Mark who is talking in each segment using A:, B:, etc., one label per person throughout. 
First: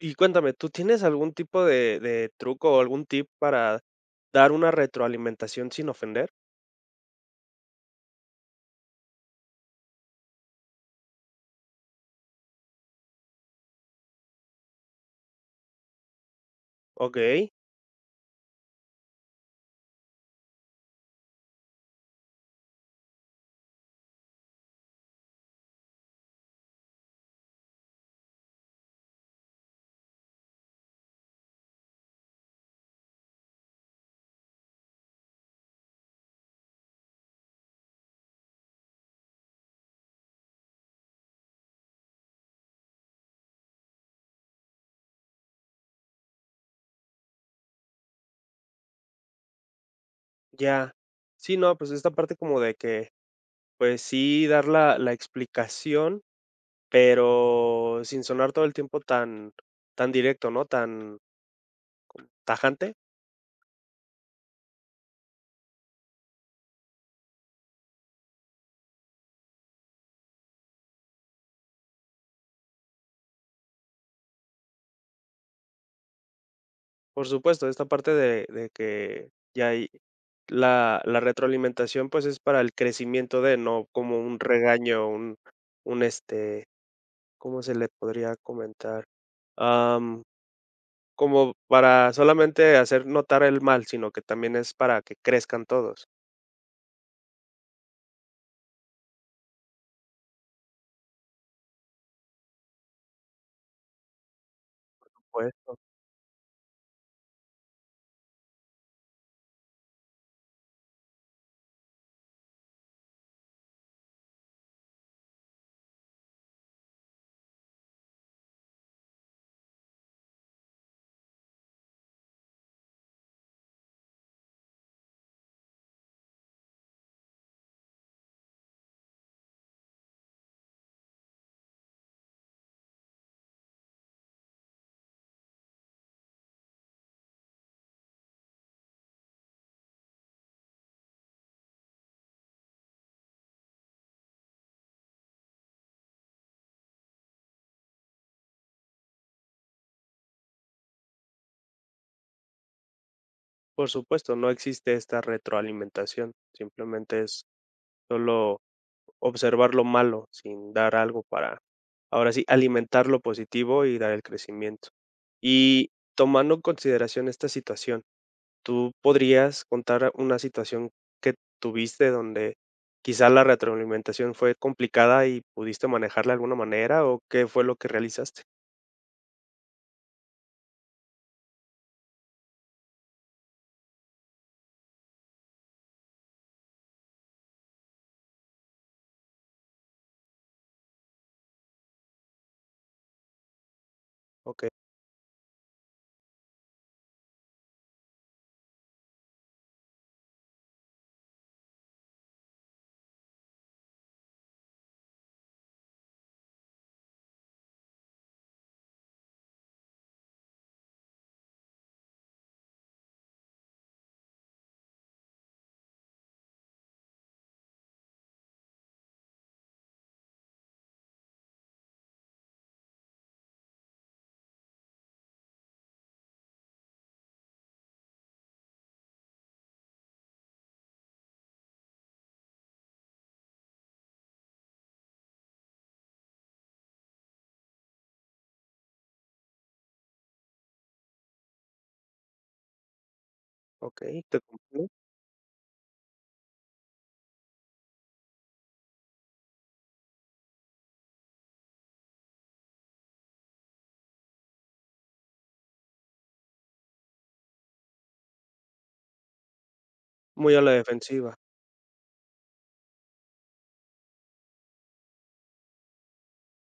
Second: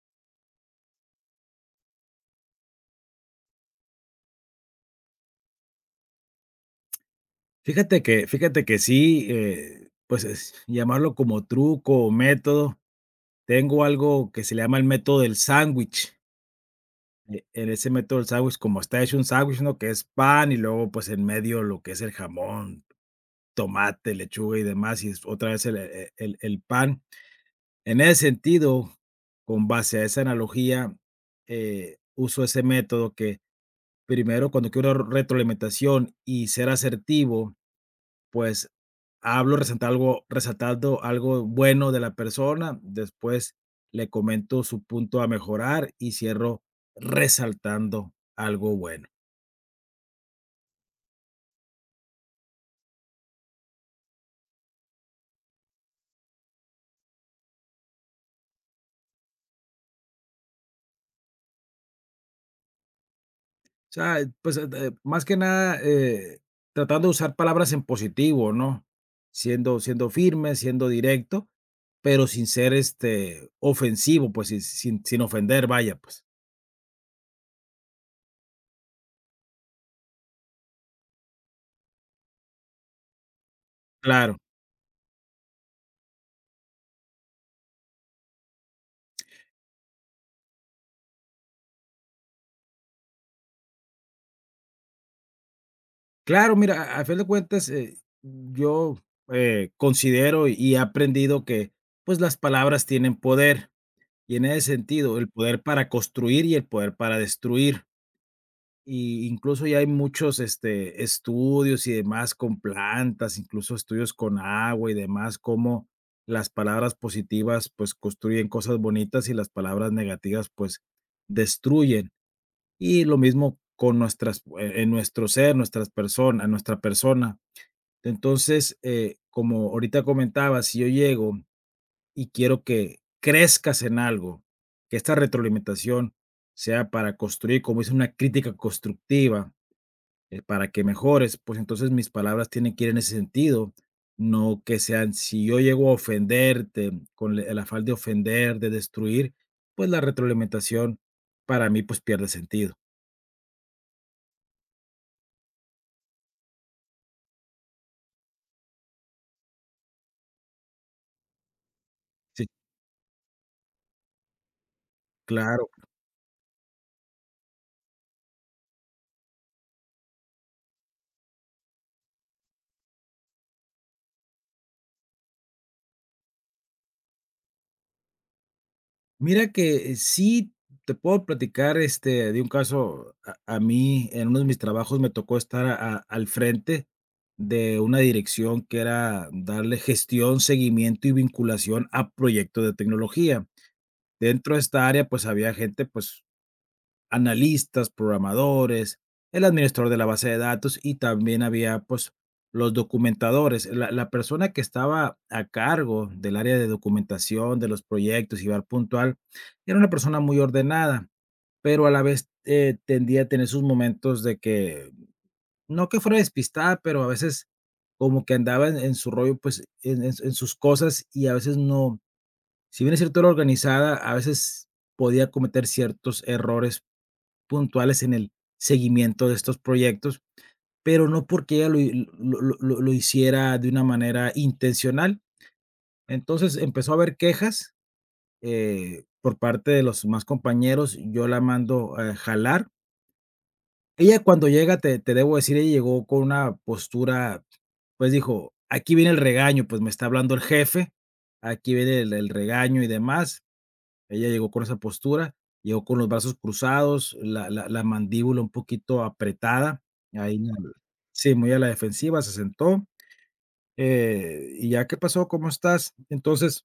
A: Y cuéntame, ¿tú tienes algún tipo de truco o algún tip para dar una retroalimentación sin ofender?
B: Fíjate que sí, pues, es llamarlo como truco o método, tengo algo que se le llama el método del sándwich.
A: Ok,
B: En ese método del sándwich, como está hecho un sándwich, ¿no?, que es pan y luego, pues, en medio lo que es el jamón, tomate, lechuga y demás, y es otra vez el e el el pan. En ese sentido, con base a esa analogía, uso ese método que primero, cuando quiero retroalimentación y ser asertivo pues, hablo, resaltando algo bueno de la persona, después le comento su punto a mejorar y cierro resaltando algo bueno.
A: ya. Sí, no, pues esta parte como de que, pues sí, dar la explicación, pero sin sonar todo el tiempo tan, tan directo, ¿no? Tan tajante.
B: O sea, pues, de más que nada, tratando de usar palabras en positivo, ¿no? Siendo firme, siendo directo, pero sin ser, este, ofensivo, pues, sin ofender, vaya, pues.
A: Por supuesto, esta parte de que ya hay la retroalimentación, pues es para el crecimiento de, no como
B: Claro.
A: un regaño, un este, ¿cómo se le podría comentar? Am, Como para solamente hacer notar el mal, sino que también es para que crezcan todos.
B: Claro, mira, a fin de cuentas, yo, considero y he aprendido que, pues, las palabras tienen poder, y en ese sentido,
A: Por
B: el poder
A: supuesto,
B: para construir y el poder para destruir. Y incluso ya hay muchos, este, estudios y demás con plantas, incluso estudios con agua y demás, cómo las palabras positivas, pues, construyen cosas bonitas y las palabras negativas, pues, destruyen. Y lo mismo con nuestras en nuestro ser, nuestras personas, nuestra persona. Entonces, como ahorita comentaba, si yo llego y quiero que crezcas en algo, que esta retroalimentación sea para construir, como dice, una crítica constructiva, para que mejores, pues entonces mis palabras tienen que ir en ese sentido, no que sean, si yo llego a ofenderte con el afán de ofender, de destruir, pues la retroalimentación para mí pues pierde sentido.
A: por supuesto, no existe esta retroalimentación, simplemente es solo observar lo malo sin dar algo para, ahora sí,
B: Sí,
A: alimentar lo positivo y dar el crecimiento.
B: claro.
A: Y tomando en consideración esta situación, ¿tú podrías contar una situación que tuviste donde quizá la retroalimentación fue complicada y pudiste manejarla de alguna manera? ¿O qué fue lo que realizaste?
B: Mira que sí te puedo platicar, este, de un caso, a mí, en uno de mis trabajos me tocó estar a al frente de una dirección que era darle gestión, seguimiento y vinculación a proyectos de tecnología. Dentro de
A: Okey,
B: esta área, pues, había gente, pues, analistas, programadores, el administrador de la base de datos y también había, pues, los documentadores. La persona que estaba a cargo del área de documentación de los proyectos, y llevar puntual, era una persona muy ordenada, pero a la vez, tendía a tener sus momentos de que, no que fuera despistada, pero a veces como que andaba en su rollo, pues, en sus cosas y a veces no si bien es cierto, era organizada, a veces podía cometer ciertos errores puntuales en el seguimiento de estos proyectos, pero no porque ella lo hi lo hiciera de una manera intencional. Entonces, empezó a haber quejas, por parte de los más compañeros, yo la mando, a jalar. Ella
A: okey, te
B: cuando llega,
A: comprendo.
B: te debo decir, ella llegó con una postura, pues, dijo: "Aquí viene el regaño, pues, me está hablando el jefe, aquí viene el regaño y demás". Ella llegó con esa postura, llegó con los brazos cruzados, la mandíbula un poquito apretada, ahí
A: Muy a la
B: sí,
A: defensiva,
B: muy a la defensiva, se sentó, y ya, ¿qué pasó? ¿Cómo estás? Entonces,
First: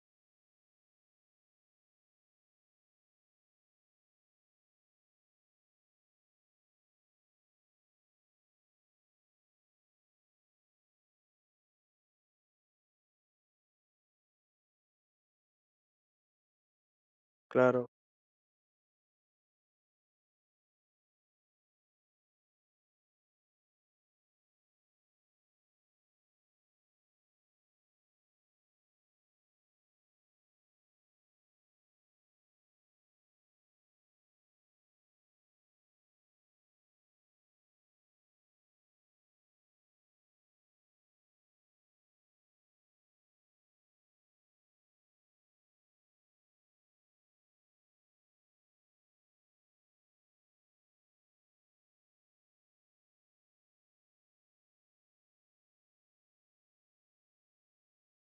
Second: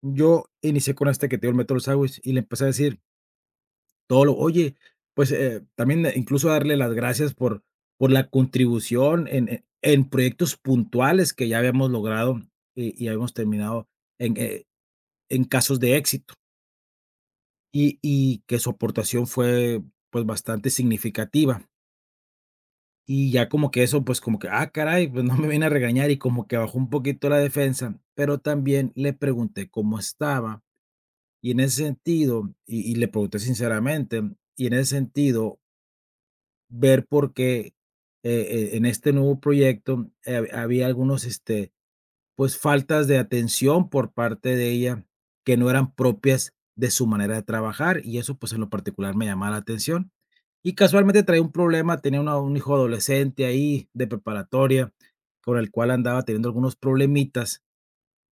B: yo inicié con este que te digo, el método Sawis, y le empecé a decir todo lo oye, pues, también, incluso, darle las gracias por la contribución en proyectos puntuales que ya habíamos logrado y habíamos terminado en, eh, en casos de éxito.
A: claro,
B: Y que su aportación fue, pues, bastante significativa. Y ya como que eso, pues, como que, ah, caray, pues, no me viene a regañar y como que bajó un poquito la defensa, pero también le pregunté cómo estaba. Y en ese sentido, y le pregunté sinceramente, y en ese sentido, ver por qué, en este nuevo proyecto, había algunos, este, pues, faltas de atención por parte de ella que no eran propias de su manera de trabajar, y eso, pues, en lo particular me llamaba la atención. Y casualmente traía un problema, tenía una un hijo adolescente ahí de preparatoria, con el cual andaba teniendo algunos problemitas,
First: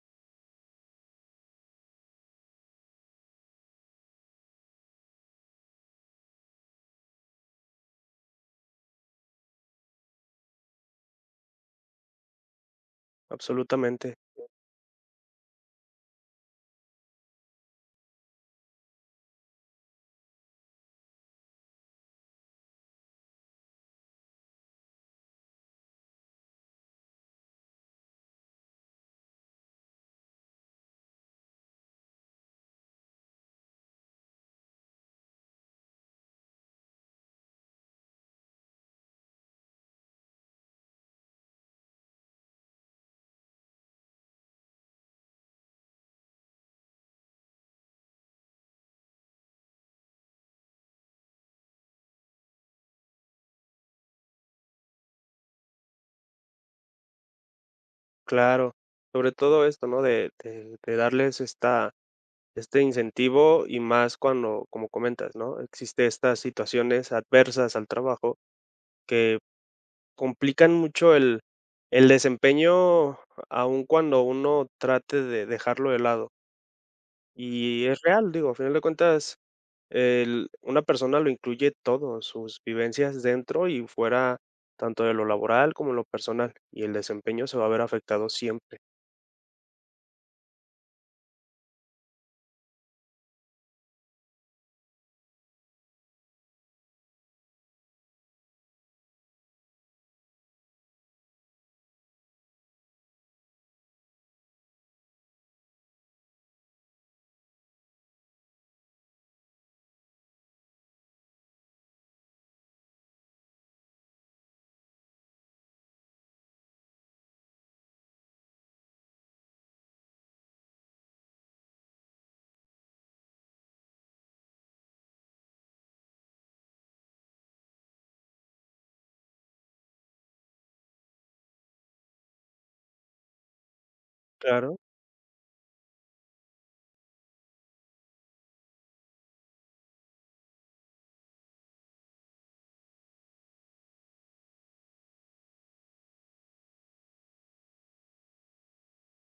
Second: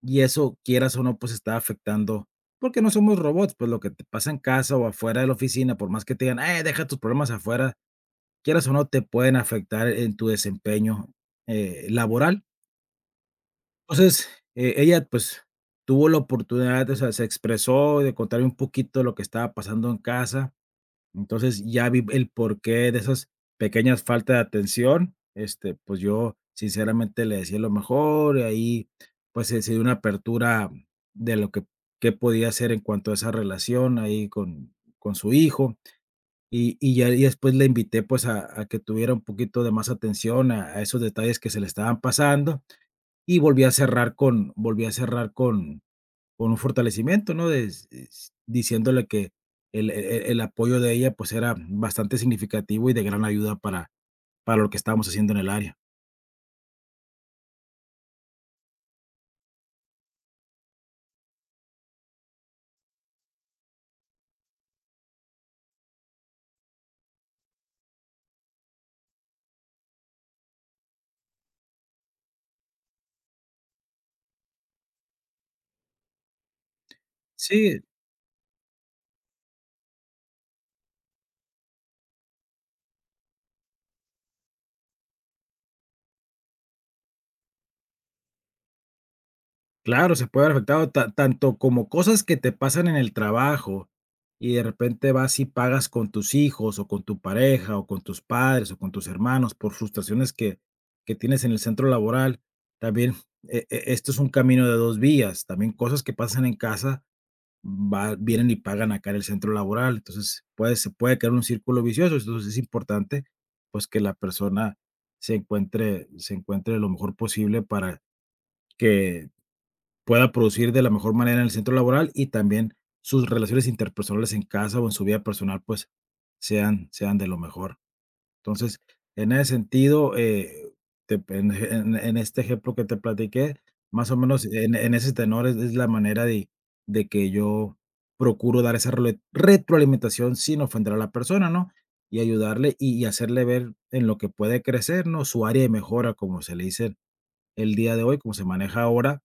B: y eso, quieras o no, pues, estaba afectando, porque no somos robots, pues, lo que te pasa en casa o afuera de la oficina, por más que te digan: deja tus problemas afuera", quieras o no, te pueden afectar en tu desempeño, laboral.
A: absolutamente,
B: Entonces, ella, pues, tuvo la oportunidad, o sea, se expresó de contarme un poquito lo que estaba pasando en casa. Entonces, ya vi el porqué de esas pequeñas faltas de atención. Este, pues, yo sinceramente le decía lo mejor, y ahí, pues, se dio una apertura de lo que qué podía hacer en cuanto a esa relación ahí con su hijo. Y ya y después le invité, pues, a que tuviera un poquito de más atención a esos detalles que se le estaban pasando. Y volví a cerrar con un fortalecimiento, ¿no? Des es diciéndole que el apoyo de ella, pues, era bastante significativo y de gran ayuda para lo que estábamos haciendo en el área.
A: claro. Sobre todo esto, ¿no? De darles esta este incentivo y más cuando, como comentas, ¿no? Existe estas situaciones adversas al trabajo que complican mucho el desempeño, aun cuando uno trate de dejarlo de lado.
B: Sí.
A: Y es real, digo, a final de cuentas, el una persona lo incluye todo, sus vivencias dentro y fuera, tanto de lo laboral como lo personal, y el desempeño se va a ver afectado siempre.
B: Claro, se puede haber afectado ta tanto como cosas que te pasan en el trabajo, y de repente vas y pagas con tus hijos, o con tu pareja, o con tus padres, o con tus hermanos, por frustraciones que tienes en el centro laboral. También, esto es un camino de 2 vías, también cosas que pasan en casa, va vienen y pagan acá en el centro laboral. Entonces, puede se puede crear un círculo vicioso. Entonces, es importante, pues, que la persona se encuentre lo mejor posible para que pueda producir de la mejor manera en el centro laboral y también sus relaciones interpersonales en casa o en su vida personal, pues sean de lo mejor. Entonces, en ese sentido, te en este ejemplo que te platiqué, más o menos en
A: Claro,
B: en ese tenor es la manera de que yo procuro dar esa role retroalimentación sin ofender a la persona, ¿no? Y ayudarle y hacerle ver en lo que puede crecer, ¿no? Su área de mejora, como se le dice el día de hoy, como se maneja ahora,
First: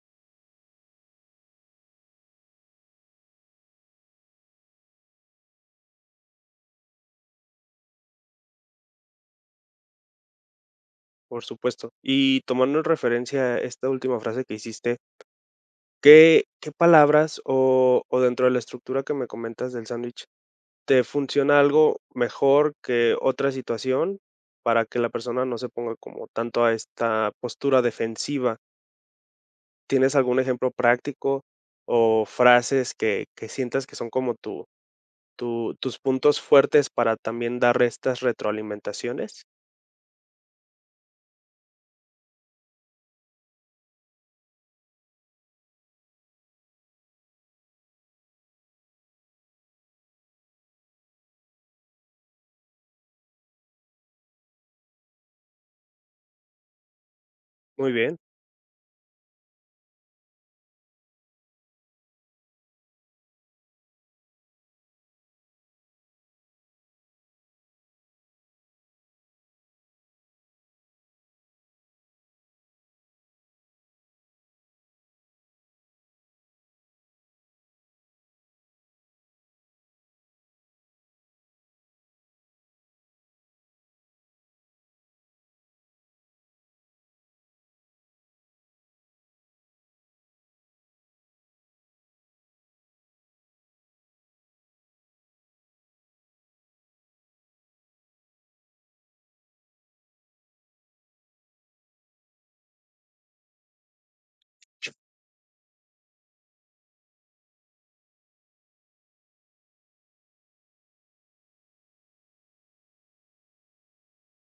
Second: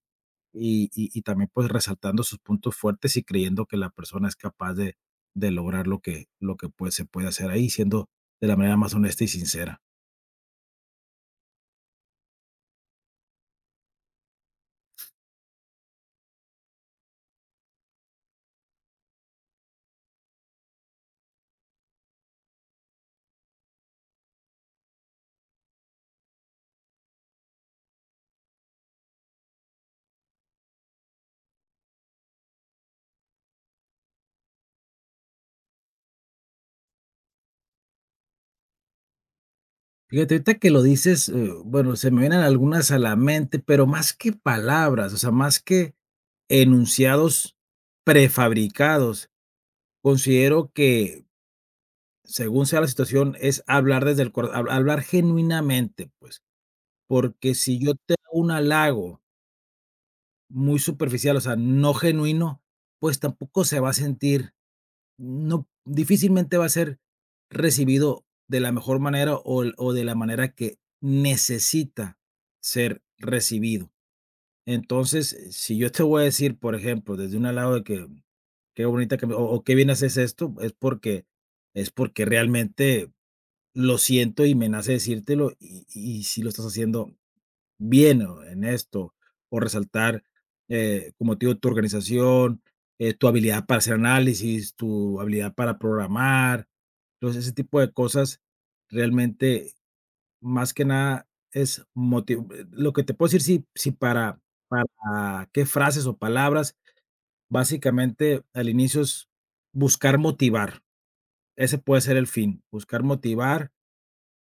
B: y también, pues, resaltando sus puntos fuertes y creyendo que la persona es capaz de lograr lo que, pues, se puede hacer ahí, siendo de la manera más honesta y sincera.
A: por supuesto. Y tomando en referencia esta última frase que hiciste, ¿qué qué palabras o dentro de la estructura que me comentas del sándwich, te funciona algo mejor que otra situación para que la persona no se ponga como tanto a esta postura defensiva? ¿Tienes algún ejemplo práctico o frases que sientas que son como tu- tus puntos fuertes para también dar estas retroalimentaciones?
B: Fíjate, ahorita que lo dices, bueno, se me vienen algunas a la mente, pero más que palabras, o sea, más que enunciados prefabricados, considero que, según sea la situación, es hablar desde el cora hablar genuinamente, pues, porque si
A: Muy
B: yo te
A: bien,
B: hago un halago muy superficial, o sea, no genuino, pues tampoco se va a sentir, no, difícilmente va a ser recibido de la mejor manera o el o de la manera que necesita ser recibido. Entonces, si yo te voy a decir, por ejemplo, desde un lado de que qué bonita que me o qué bien haces esto, es porque realmente lo siento y me nace decírtelo, y si lo estás haciendo bien o en esto, o resaltar, como te digo, tu organización, tu habilidad para hacer análisis, tu habilidad para programar. Entonces, ese tipo de cosas realmente, más que nada, es motiv lo que te puedo decir, sí, sí para qué frases o palabras, básicamente, al inicio es buscar motivar. Ese puede ser el fin, buscar motivar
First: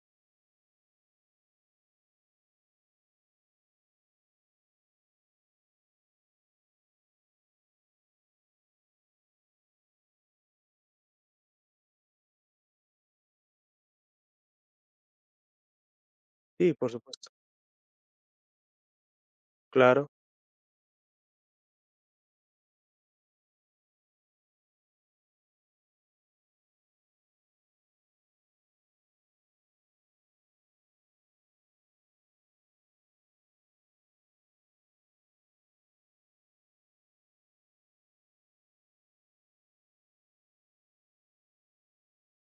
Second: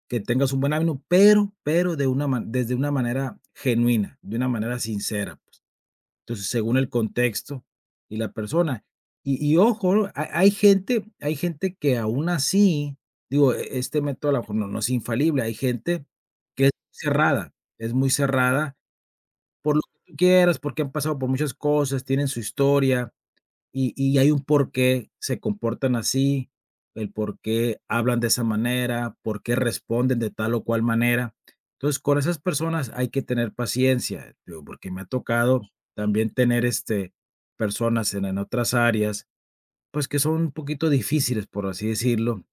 B: que tengas un buen ánimo, pero desde una manera genuina, de una manera sincera, pues. Entonces, según el contexto y la persona. Y ojo, ha hay hay gente que aún así, digo, este método a lo mejor no es infalible. Hay gente que es
A: sí, por supuesto.
B: cerrada, es muy cerrada por lo que
A: Claro,
B: tú quieras, porque han pasado por muchas cosas, tienen su historia. Y hay un porqué se comportan así, el porqué hablan de esa manera, por qué responden de tal o cual manera. Entonces, con esas personas hay que tener paciencia, digo, porque me ha tocado también tener, este, personas en otras áreas, pues, que son un poquito difíciles, por así decirlo.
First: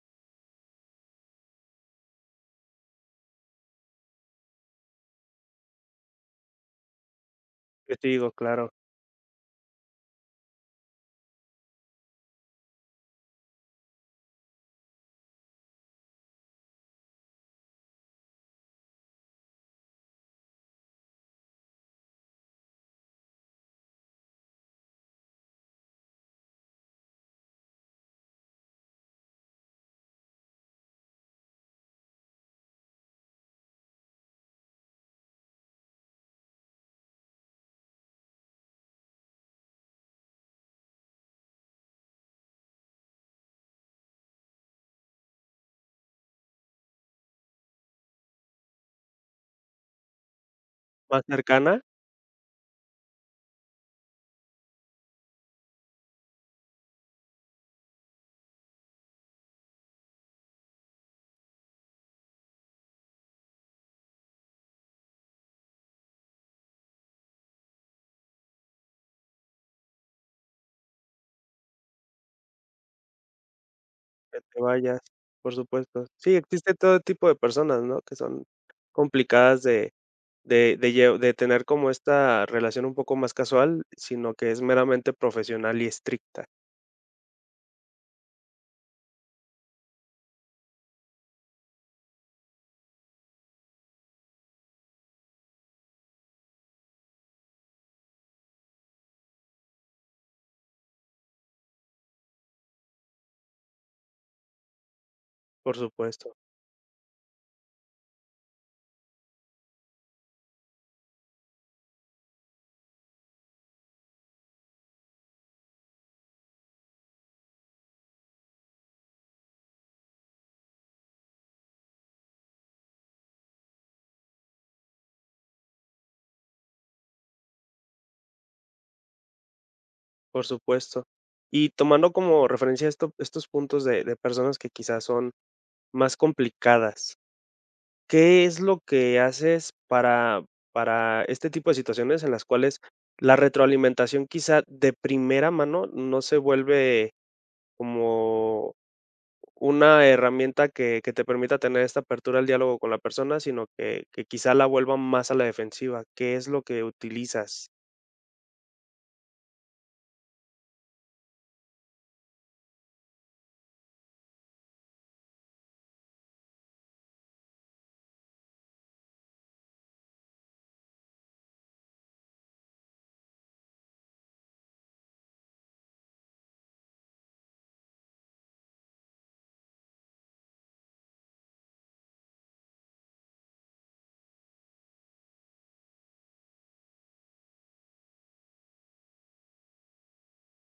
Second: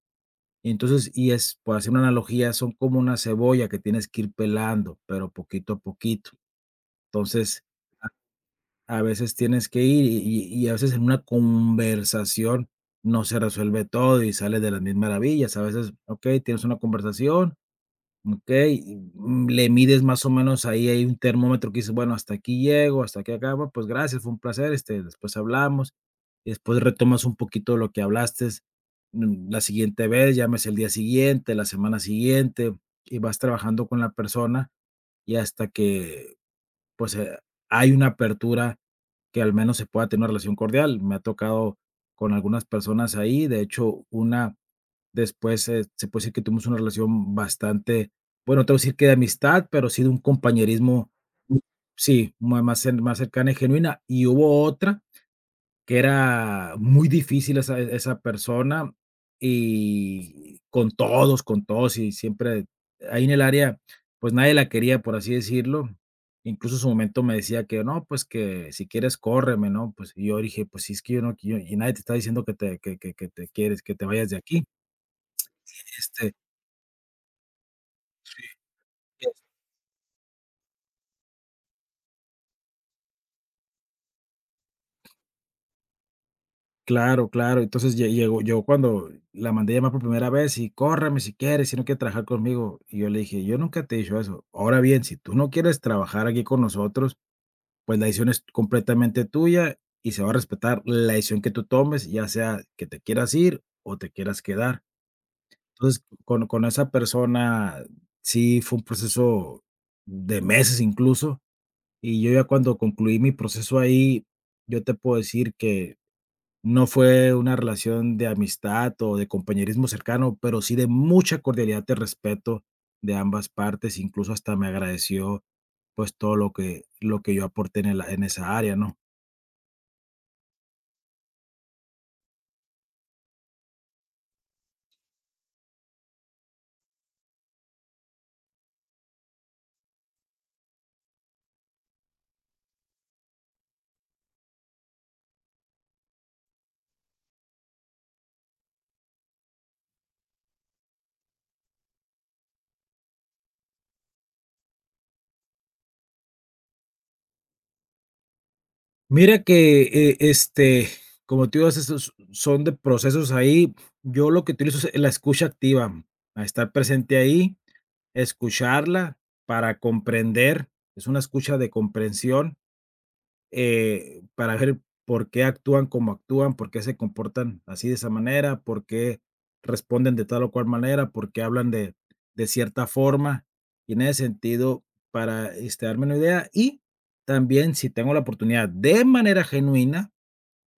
B: Entonces, es, por hacer una analogía, son como una cebolla que tienes que ir pelando, pero poquito a poquito. Entonces
A: yo te digo, claro.
B: a veces tienes que ir y a veces en una conversación no se resuelve todo y sales de las mil maravillas. A veces, okey, tienes una conversación, okey, y, le mides más o menos ahí hay un termómetro que dices: "Bueno, hasta aquí llego, hasta aquí acabo, pues gracias, fue un placer, este, después hablamos". Y después retomas un poquito lo que hablaste, la siguiente vez, llámese el día siguiente, la semana siguiente, y vas trabajando con la persona y hasta que, pues, hay una apertura que al menos se pueda tener una relación cordial. Me ha tocado con algunas personas ahí, de hecho, una después, se puede decir que tuvimos una relación bastante, bueno, no te voy a decir que de amistad, pero sí de un compañerismo,
A: Más cercana,
B: sí, más, más cercana y genuina. Y hubo otra que era muy difícil esa persona, y con todos, y siempre ahí en el área, pues, nadie la quería, por así decirlo. Incluso en su momento me decía que: "No, pues, que si quieres córreme", ¿no? Pues, y yo dije: "Pues, si es que yo no qui y nadie te está diciendo que te quieres que te vayas de
A: que te
B: aquí".
A: vayas, por supuesto.
B: Este.
A: Sí, existe todo tipo de personas, ¿no? Que son complicadas. De tener como esta relación un poco más casual, sino que es meramente profesional y estricta.
B: Claro, claro. Entonces, llegó yo cuando la mandé llamar por primera vez, y córreme si quieres, si no quieres trabajar conmigo. Y yo le dije: "Yo nunca te he dicho eso. Ahora bien, si tú no quieres trabajar aquí con nosotros, pues la decisión es completamente tuya y se va a respetar la decisión que tú tomes, ya sea que te quieras ir o te quieras quedar".
A: Por
B: Entonces,
A: supuesto,
B: con esa persona sí fue un proceso de meses incluso, y yo ya cuando concluí mi proceso ahí, yo te puedo decir que no fue una relación de amistad o de compañerismo cercano, pero sí de mucha cordialidad y respeto de ambas partes, incluso hasta me agradeció, pues, todo lo que yo aporté en esa área, ¿no?
A: por supuesto. Y tomando como referencia esto estos puntos de personas que quizás son más complicadas, ¿qué es lo que haces para este tipo de situaciones en las cuales la retroalimentación quizá de primera mano no se vuelve como una herramienta que te permita tener esta apertura al diálogo con la persona, sino que quizá la vuelva más a la defensiva? ¿Qué es lo que utilizas?
B: Mira que, este, como tú dices, esos son de procesos ahí. Yo lo que utilizo es la escucha activa, a estar presente ahí, escucharla para comprender, es una escucha de comprensión para ver por qué actúan como actúan, por qué se comportan así de esa manera, por qué responden de tal o cual manera, por qué de cierta forma. Y en ese sentido, para este, darme una idea y también si tengo la oportunidad de manera genuina,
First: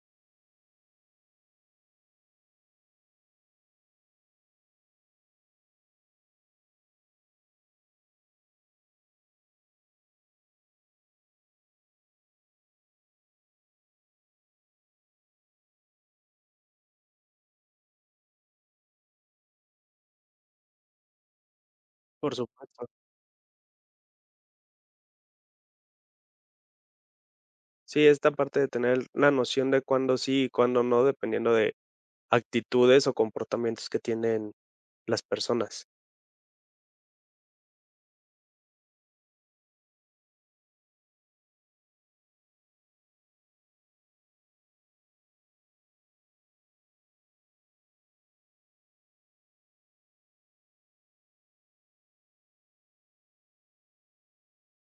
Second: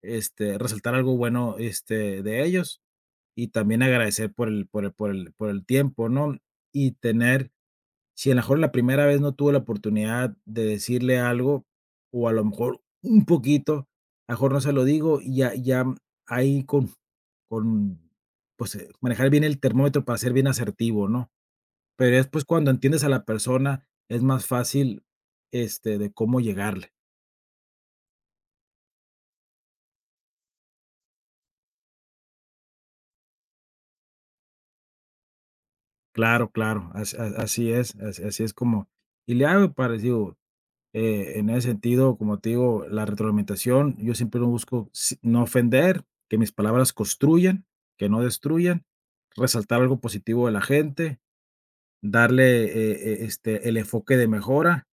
B: este, resaltar algo bueno este, de ellos y también agradecer por el tiempo, ¿no? Y tener si a lo mejor la primera vez no tuve la oportunidad de decirle algo, o a lo mejor un poquito, a lo mejor no se lo digo, ya ahí con, pues, manejar bien el termómetro para ser bien asertivo, ¿no? Pero
A: Por
B: después cuando
A: supuesto.
B: entiendes a la persona, es más fácil, este, de cómo llegarle.
A: Sí, esta parte de tener la noción de cuándo sí y cuándo no, dependiendo de actitudes o comportamientos que tienen las personas.
B: Claro, claro, as a así es, as así es como y le hago para digo, en ese sentido, como te digo, la retroalimentación, yo siempre lo busco no ofender, que mis palabras construyan, que no destruyan, resaltar algo positivo de la gente, darle este, el enfoque de mejora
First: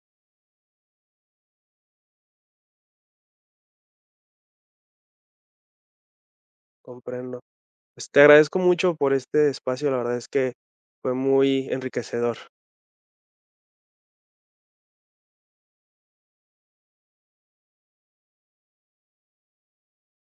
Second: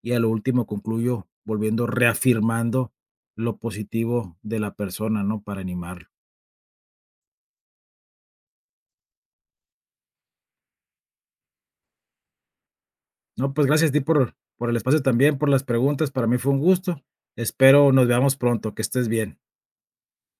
B: y a lo último concluyo volviendo, reafirmando lo positivo de la persona, ¿no? Para animarlo.
A: Comprendo. Pues, te agradezco mucho por este espacio, la verdad es que fue muy enriquecedor.
B: No, pues gracias a ti por el espacio también, por las preguntas. Para mí fue un gusto. Espero nos veamos pronto. Que estés bien.